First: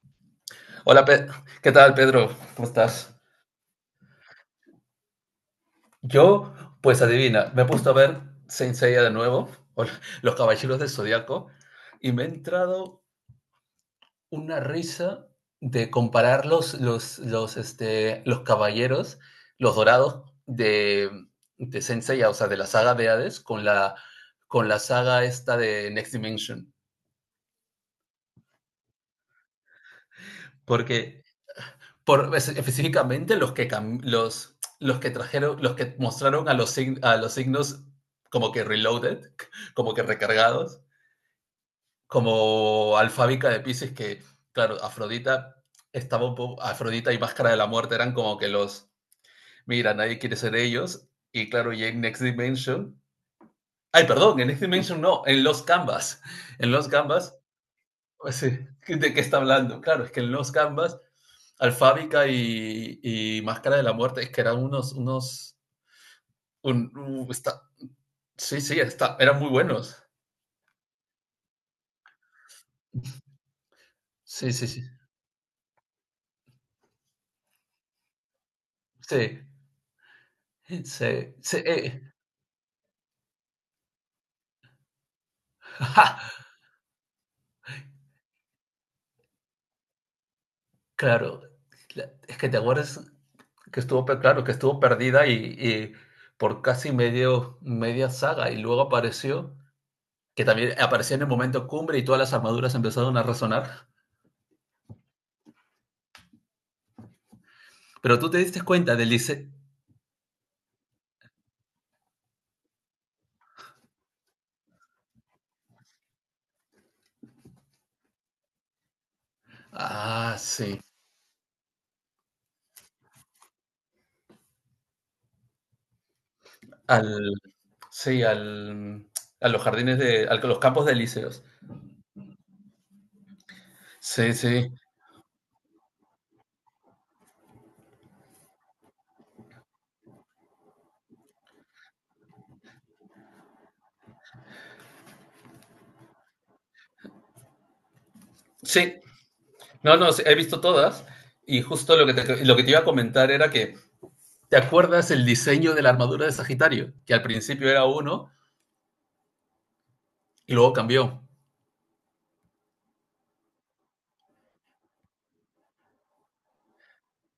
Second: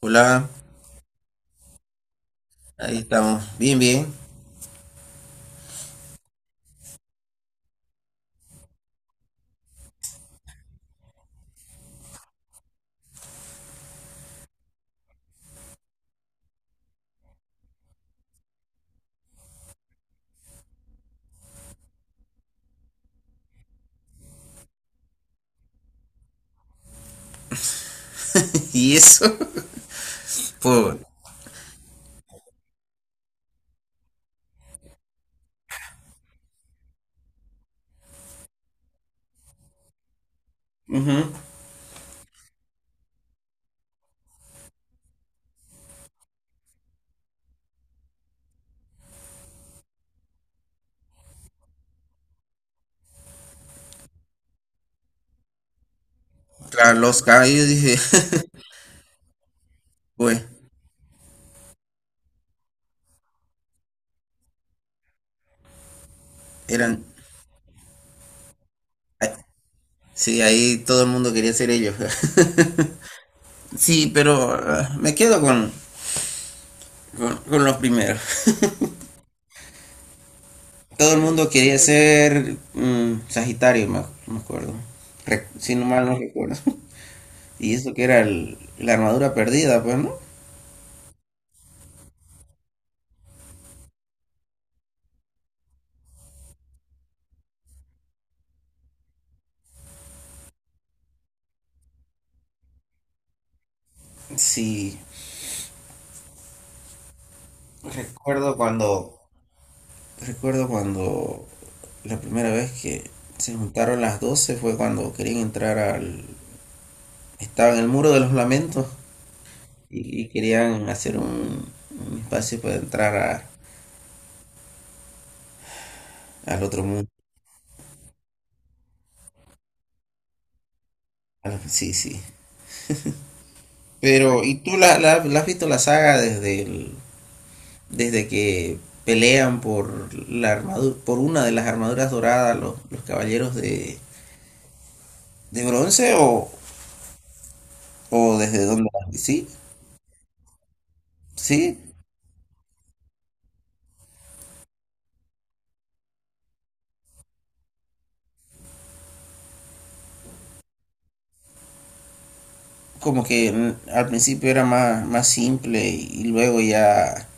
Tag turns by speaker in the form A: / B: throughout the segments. A: Hola,
B: Hola, ¿qué tal, Pedro? ¿Cómo
A: ahí
B: estás?
A: estamos. Bien, bien.
B: Yo, pues adivina, me he puesto a ver Saint Seiya de nuevo, o Los Caballeros del Zodiaco, y me ha entrado una risa de comparar los caballeros, los dorados de Saint Seiya, o sea, de la saga de Hades, con la saga esta de Next Dimension.
A: Y eso, por
B: Porque Específicamente los que, los que trajeron, los que mostraron a a los signos como que reloaded, como que recargados, como Alfábica de Pisces, que claro, Afrodita estaba un poco, Afrodita y Máscara de la Muerte eran como que los, mira, nadie quiere ser ellos, y claro, y en Next Dimension, ay, perdón, en Next Dimension no, en Los
A: claro, los
B: Canvas
A: caballos, dije,
B: pues sí. ¿De qué está hablando? Claro, es que en
A: pues,
B: Los Gambas, Alfábica y Máscara de la Muerte, es que eran unos, unos, un-
A: eran.
B: un- está- sí, sí, está,
A: Ay,
B: eran muy buenos.
A: sí, ahí todo el mundo quería ser ellos. Sí, pero
B: Sí, sí, sí,
A: me quedo con los primeros.
B: sí,
A: Todo el
B: sí,
A: mundo
B: sí,
A: quería
B: eh.
A: ser Sagitario, me acuerdo. Re- si no mal no
B: ¡Ja!
A: recuerdo. Y eso que era la armadura perdida, pues, ¿no?
B: Claro, la- es que te acuerdas que estuvo, pe- claro, que estuvo perdida y por casi medio, media saga y luego apareció, que también apareció en el momento cumbre y todas las armaduras empezaron a resonar.
A: Sí,
B: Pero tú te
A: recuerdo
B: diste cuenta del
A: cuando
B: diseño.
A: Recuerdo cuando la primera vez que se juntaron las 12 fue cuando querían entrar al... Estaba en el muro de los lamentos y
B: Ah, sí.
A: querían hacer un espacio para entrar al otro mundo.
B: Al, sí, a los jardines a los campos de Elíseos.
A: Ah, sí, sí.
B: Sí,
A: Pero, ¿y
B: sí.
A: tú la has visto la saga desde desde que pelean por la armadura, por una de las armaduras doradas los caballeros de bronce o desde dónde?
B: Sí,
A: Sí,
B: no, no, sí, he visto todas. Y
A: sí.
B: justo lo que te iba a comentar era que, ¿te acuerdas el diseño de la armadura de Sagitario? Que al principio era uno y luego cambió.
A: Como que al principio era más simple y luego ya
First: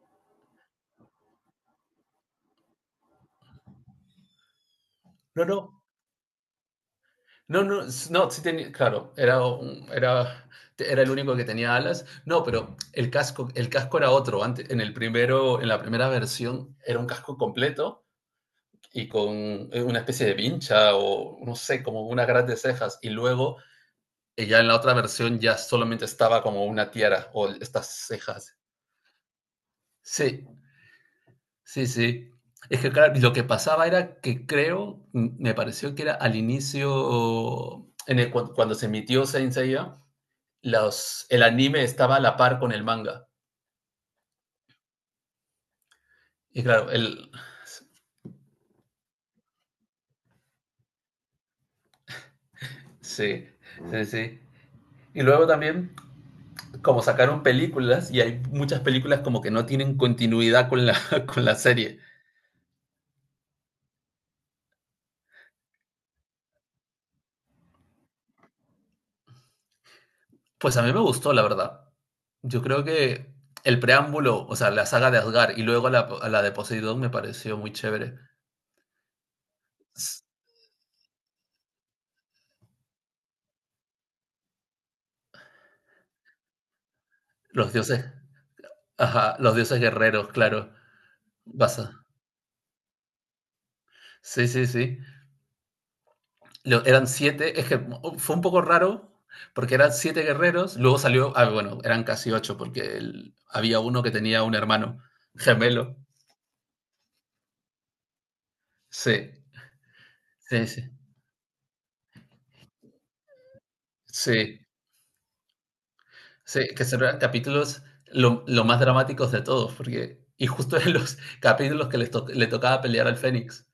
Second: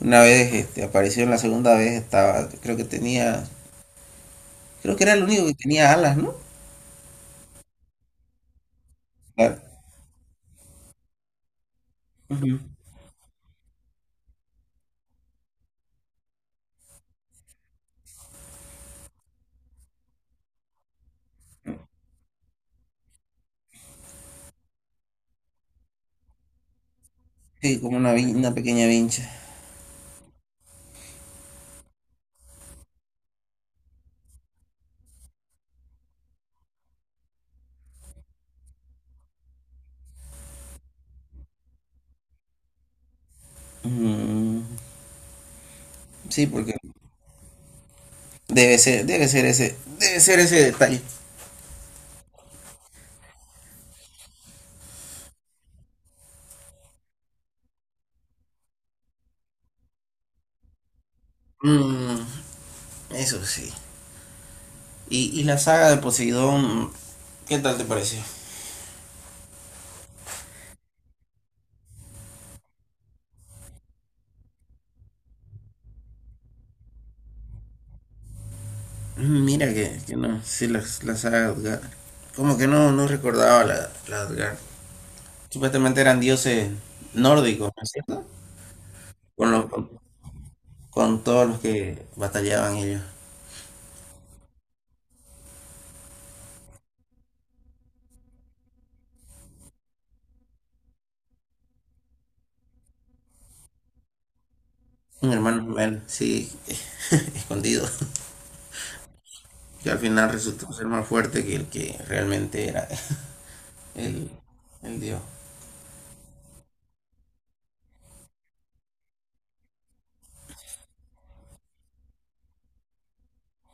A: una vez este, apareció en la segunda vez, estaba, creo que tenía, creo que era el
B: No,
A: único que
B: no,
A: tenía alas, ¿no?
B: no, no, no, sí tenía, claro,
A: Claro.
B: era, era el único que tenía alas. No,
A: Ujú.
B: pero el casco era otro. Antes, en el primero, en la primera versión era un casco completo y con una especie de vincha o no sé, como una gran de cejas. Y luego ya en la otra versión ya solamente estaba como una tiara o
A: Sí,
B: estas
A: como una, una
B: cejas.
A: pequeña vincha.
B: Sí, sí, sí. Es que claro, lo que pasaba era que creo, me pareció que era al inicio, en cuando se emitió Saint Seiya, el anime estaba a la par con el manga.
A: Mm, sí,
B: Y
A: porque
B: claro, el...
A: debe ser ese detalle.
B: Sí, sí, sí. Y luego también como sacaron películas y hay muchas películas como que no tienen continuidad con la serie.
A: Mm, eso sí. Y la saga de Poseidón, ¿qué tal te pareció?
B: Pues a mí me gustó, la verdad. Yo creo que el preámbulo, o sea, la saga de Asgard y luego la de Poseidón me pareció muy chévere.
A: Mira que no, sí, la saga de Asgard. Como que no recordaba la de Asgard. Supuestamente eran dioses nórdicos,
B: Los
A: ¿no es
B: dioses,
A: cierto?
B: ajá,
A: Con,
B: los
A: los-
B: dioses
A: con,
B: guerreros, claro.
A: todos los que
B: Basa.
A: batallaban ellos.
B: Sí, sí, sí. Lo- eran siete, es que oh, fue un poco raro porque eran siete guerreros, luego salió, ah, bueno, eran casi ocho porque el- había uno que tenía un hermano
A: Un hermano
B: gemelo.
A: gemelo, sí, escondido.
B: Sí,
A: Que al final
B: sí,
A: resultó
B: sí.
A: ser más fuerte que el que realmente era el,
B: Sí,
A: el dios.
B: sí, que son capítulos lo más dramáticos de todos, porque, y justo en los capítulos que le tocaba pelear al Fénix.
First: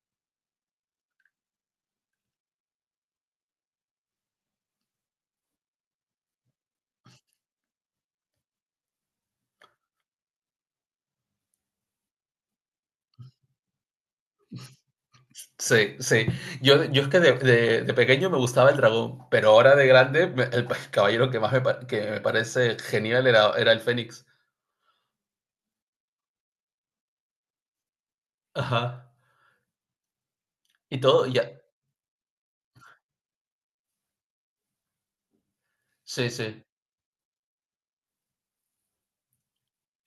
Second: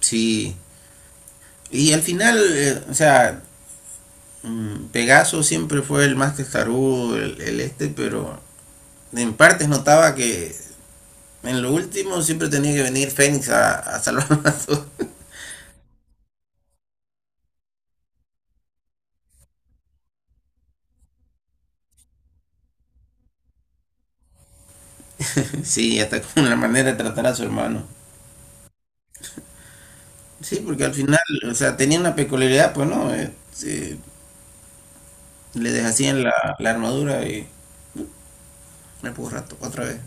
A: Sí. Y al final, o sea, Pegaso siempre fue el más testarudo, pero en partes notaba que en lo último siempre tenía que venir Fénix a salvarlo a todos.
B: Sí, sí. Yo es que de pequeño me gustaba el dragón, pero ahora de grande, caballero que más que me parece genial era, era el Fénix.
A: Sí, hasta con la manera de tratar a su hermano.
B: Ajá.
A: Sí, porque al
B: Y
A: final,
B: todo, ya.
A: o sea, tenía una peculiaridad, pues no. Eh, le deshacían
B: Sí, sí.
A: la armadura y me puso rato, otra vez,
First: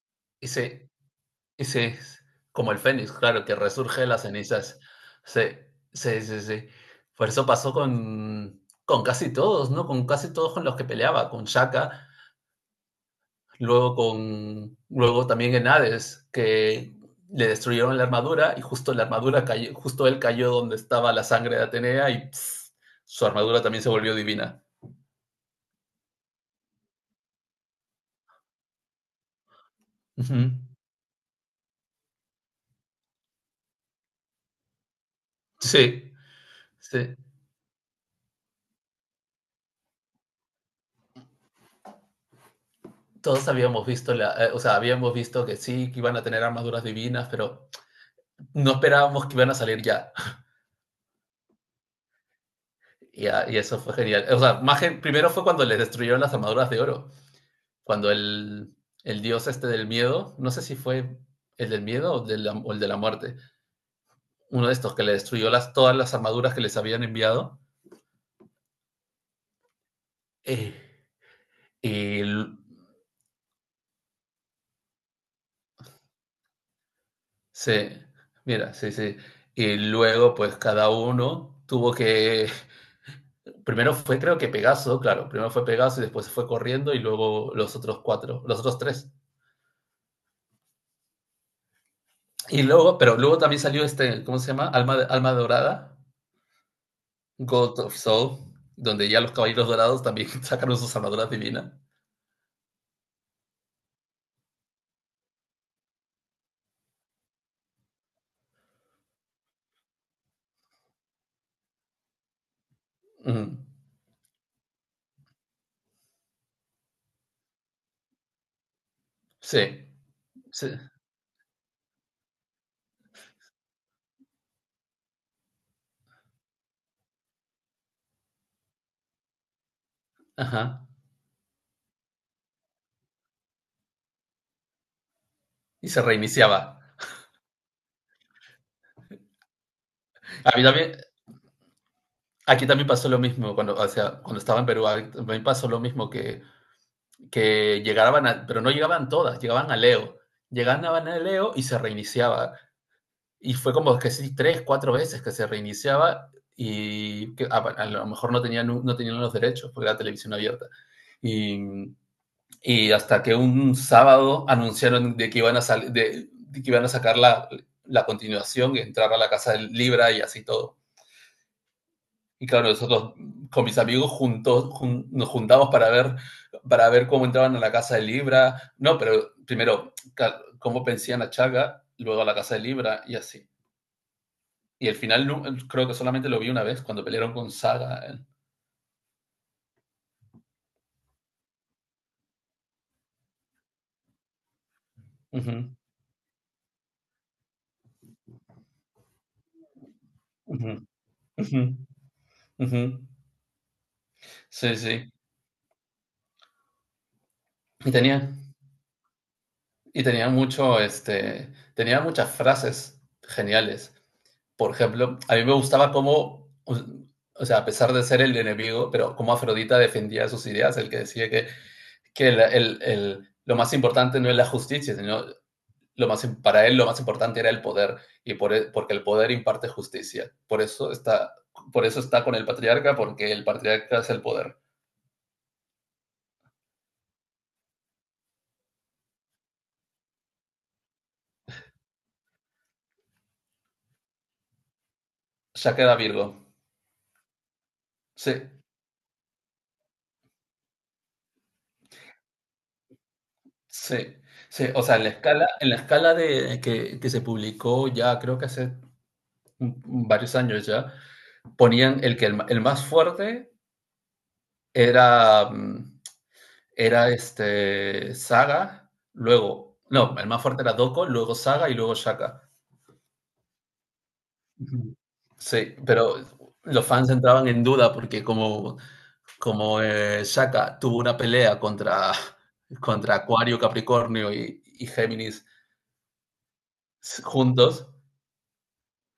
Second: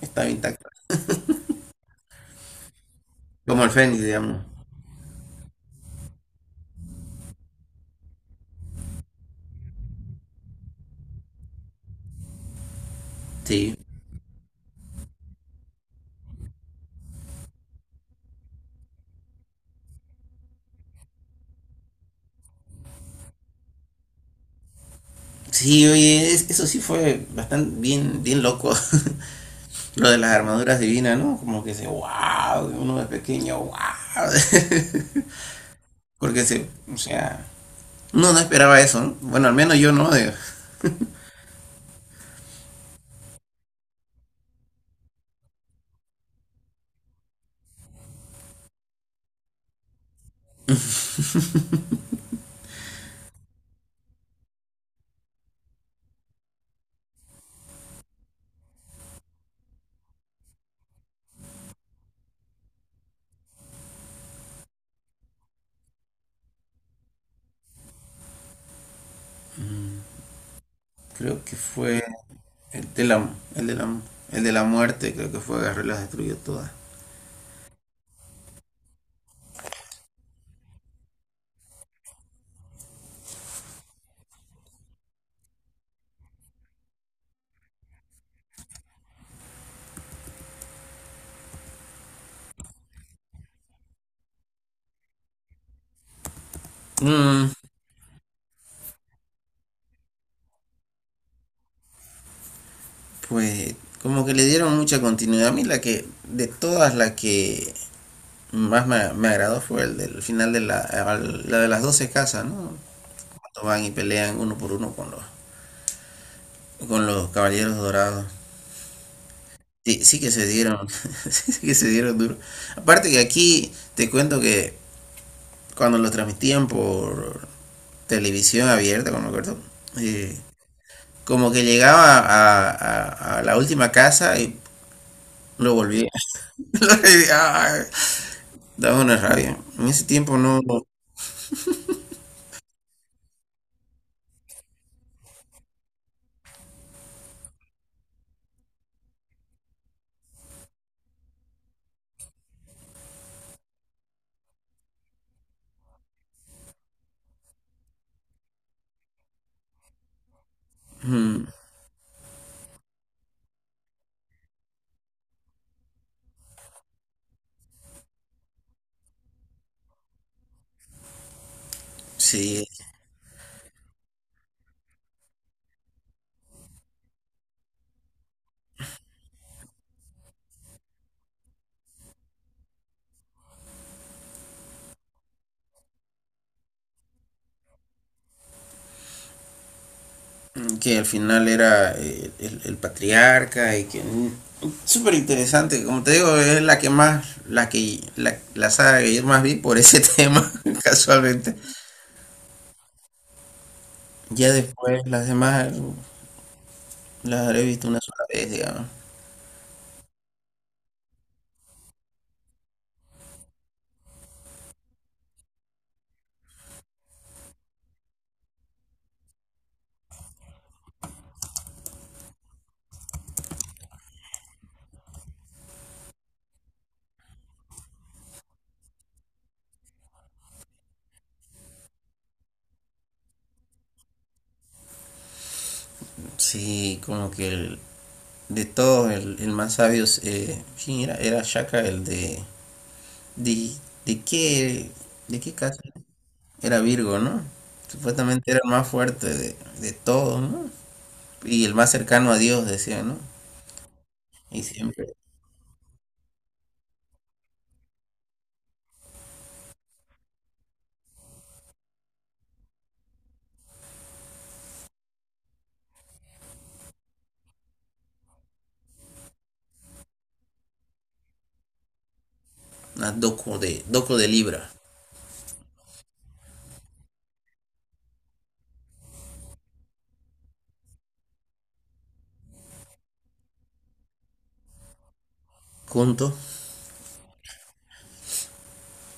A: estaba
B: Y
A: intacta.
B: sí, y sí, como el Fénix, claro, que
A: Como el Fénix,
B: resurge de las
A: digamos.
B: cenizas. Sí, sí, sí, sí. Por eso pasó con casi todos, ¿no? Con casi todos con los que peleaba, con Shaka,
A: Sí.
B: luego también en Hades, que le destruyeron la armadura y justo la armadura cayó, justo él cayó donde estaba la sangre de Atenea y pss, su armadura también se volvió divina.
A: Sí, oye, eso sí fue bastante bien loco, lo de las
B: Ujú.
A: armaduras divinas, ¿no? Como que se, wow, uno de pequeño, wow.
B: Sí,
A: Porque se, o
B: sí.
A: sea, uno no esperaba eso, ¿no? Bueno, al menos yo no,
B: Todos habíamos visto o sea, habíamos visto que sí, que iban a tener armaduras divinas, pero no esperábamos que iban a salir ya. Y, ah, y eso fue genial. O sea, más que, primero fue cuando les destruyeron las armaduras de oro. Cuando el dios este del miedo, no sé si fue el del miedo o el de la muerte, uno de estos que le destruyó todas las armaduras que les habían enviado. Eh,
A: creo que fue
B: y
A: el de la, el de la, el de la muerte, creo que fue, agarró y las destruyó todas.
B: se, mira, sí, sí. Y luego, pues cada uno tuvo que. Primero fue, creo que Pegaso, claro, primero fue Pegaso y después se fue corriendo y luego los otros cuatro, los otros tres. Y luego, pero luego también salió este, ¿cómo se llama? Alma, Alma Dorada,
A: Mm,
B: God of Soul, donde ya los caballeros dorados también sacaron sus armaduras divinas.
A: Pues como que le dieron mucha continuidad. A mí la que, de todas las que me agradó fue el del final de la, la de las 12 casas, ¿no?
B: Mm,
A: Cuando van y pelean uno por uno con con los caballeros dorados.
B: sí,
A: Sí, sí que se
B: sí,
A: dieron, sí que se dieron duro. Aparte que aquí te cuento que cuando lo transmitían por televisión abierta, como me acuerdo, eh,
B: ajá.
A: como que llegaba a la última casa y lo
B: Y se
A: volvía.
B: reiniciaba.
A: Daba una rabia. En ese tiempo
B: A
A: no.
B: mí también, aquí también pasó lo mismo, cuando, o sea, cuando estaba en Perú, a mí también pasó lo mismo que llegaban, a, pero no llegaban todas, llegaban a Leo. Llegaban a Leo y se reiniciaba. Y fue como que sí, tres, cuatro veces que se reiniciaba y que a lo mejor no tenían, no tenían los derechos porque era televisión abierta.
A: mm,
B: Y, y hasta que un sábado anunciaron de que iban a, sal, de que iban a sacar la continuación y entrar a la casa del Libra y así todo. Y
A: sí,
B: claro, nosotros con mis amigos juntos, jun, nos juntamos para ver cómo entraban a la casa de Libra. No, pero primero, cómo pensían a Chaga, luego a la casa de Libra y así. Y el final no creo que solamente lo vi una vez cuando pelearon con Saga. Eh.
A: que al final era el patriarca y que. Súper
B: Ujú,
A: interesante. Como te digo, es la que más. La saga que yo más vi por ese tema,
B: ujú,
A: casualmente.
B: ujú, ujú.
A: Ya
B: Sí,
A: después
B: sí.
A: las demás las habré visto
B: Y
A: una sola
B: tenía,
A: vez, digamos.
B: y tenía mucho, este, tenía muchas frases geniales. Por ejemplo, a mí me gustaba cómo, o sea, a pesar de ser el enemigo, pero cómo Afrodita defendía sus ideas, el que decía que lo más importante no es la justicia, sino lo más, para él lo más importante era el poder porque el poder imparte justicia. Por eso está con el patriarca, porque el patriarca es el poder.
A: Sí, como que de todos, el más sabio. Es, ¿quién era? Era Shaka, el de. ¿De, de qué? ¿De qué
B: Ya
A: casa?
B: queda Virgo.
A: Era Virgo, ¿no?
B: Sí,
A: Supuestamente era el más fuerte de todos, ¿no? Y el más cercano a Dios, decían, ¿no?
B: sí,
A: Y
B: sí. O sea,
A: siempre,
B: en la escala de, que se publicó ya creo que hace varios años ya, ponían el que el más fuerte era, mm, era este Saga, luego, no, el más fuerte era Doko, luego Saga y luego Shaka.
A: una doco de Libra,
B: Ujú. Sí, pero los fans entraban en duda porque como Shaka tuvo una pelea contra, contra Acuario, Capricornio y Géminis
A: juntos.
B: juntos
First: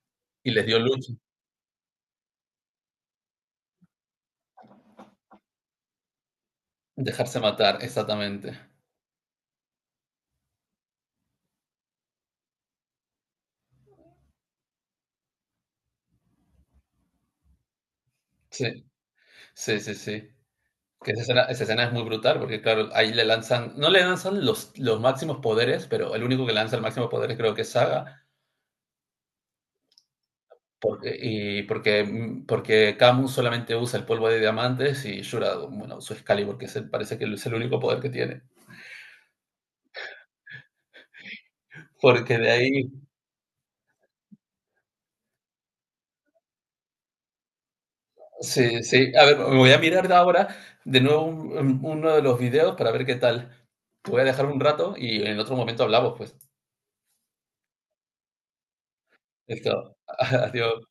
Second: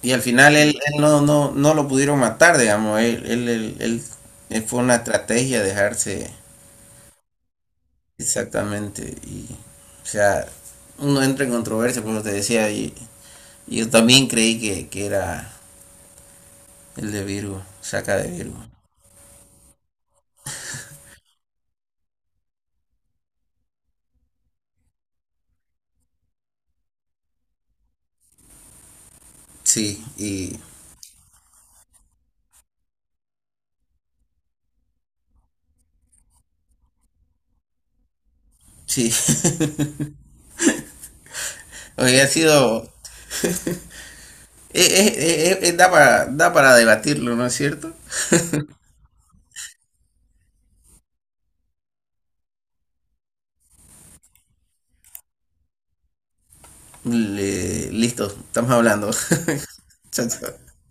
A: Y al
B: y
A: final
B: les dio
A: él
B: lucha,
A: no, no, no lo pudieron matar, digamos. Él fue una estrategia dejarse
B: dejarse matar, exactamente.
A: exactamente. Y, o sea, uno entra en controversia, por lo que te decía. Y yo también creí que era el de Virgo, saca de Virgo.
B: Sí, sí, sí, sí. Que esa escena es muy brutal porque claro, ahí le lanzan, no le lanzan los máximos poderes, pero el único que lanza el máximo poder creo que es Saga.
A: Sí, y
B: Porque, y porque, mm, porque Camus solamente usa el polvo de diamantes y Shura, bueno, usa Excalibur, que es el- parece que es el único poder que tiene.
A: sí, había
B: Porque de
A: sido.
B: ahí,
A: Da para debatirlo, ¿no es cierto?
B: sí, sí. A ver, me voy a mirar ahora de nuevo uno de los videos para ver qué tal. Te voy a dejar un rato y en otro momento hablamos, pues.
A: Listo, estamos hablando.
B: Listo.
A: Chao, chao.
B: Adiós.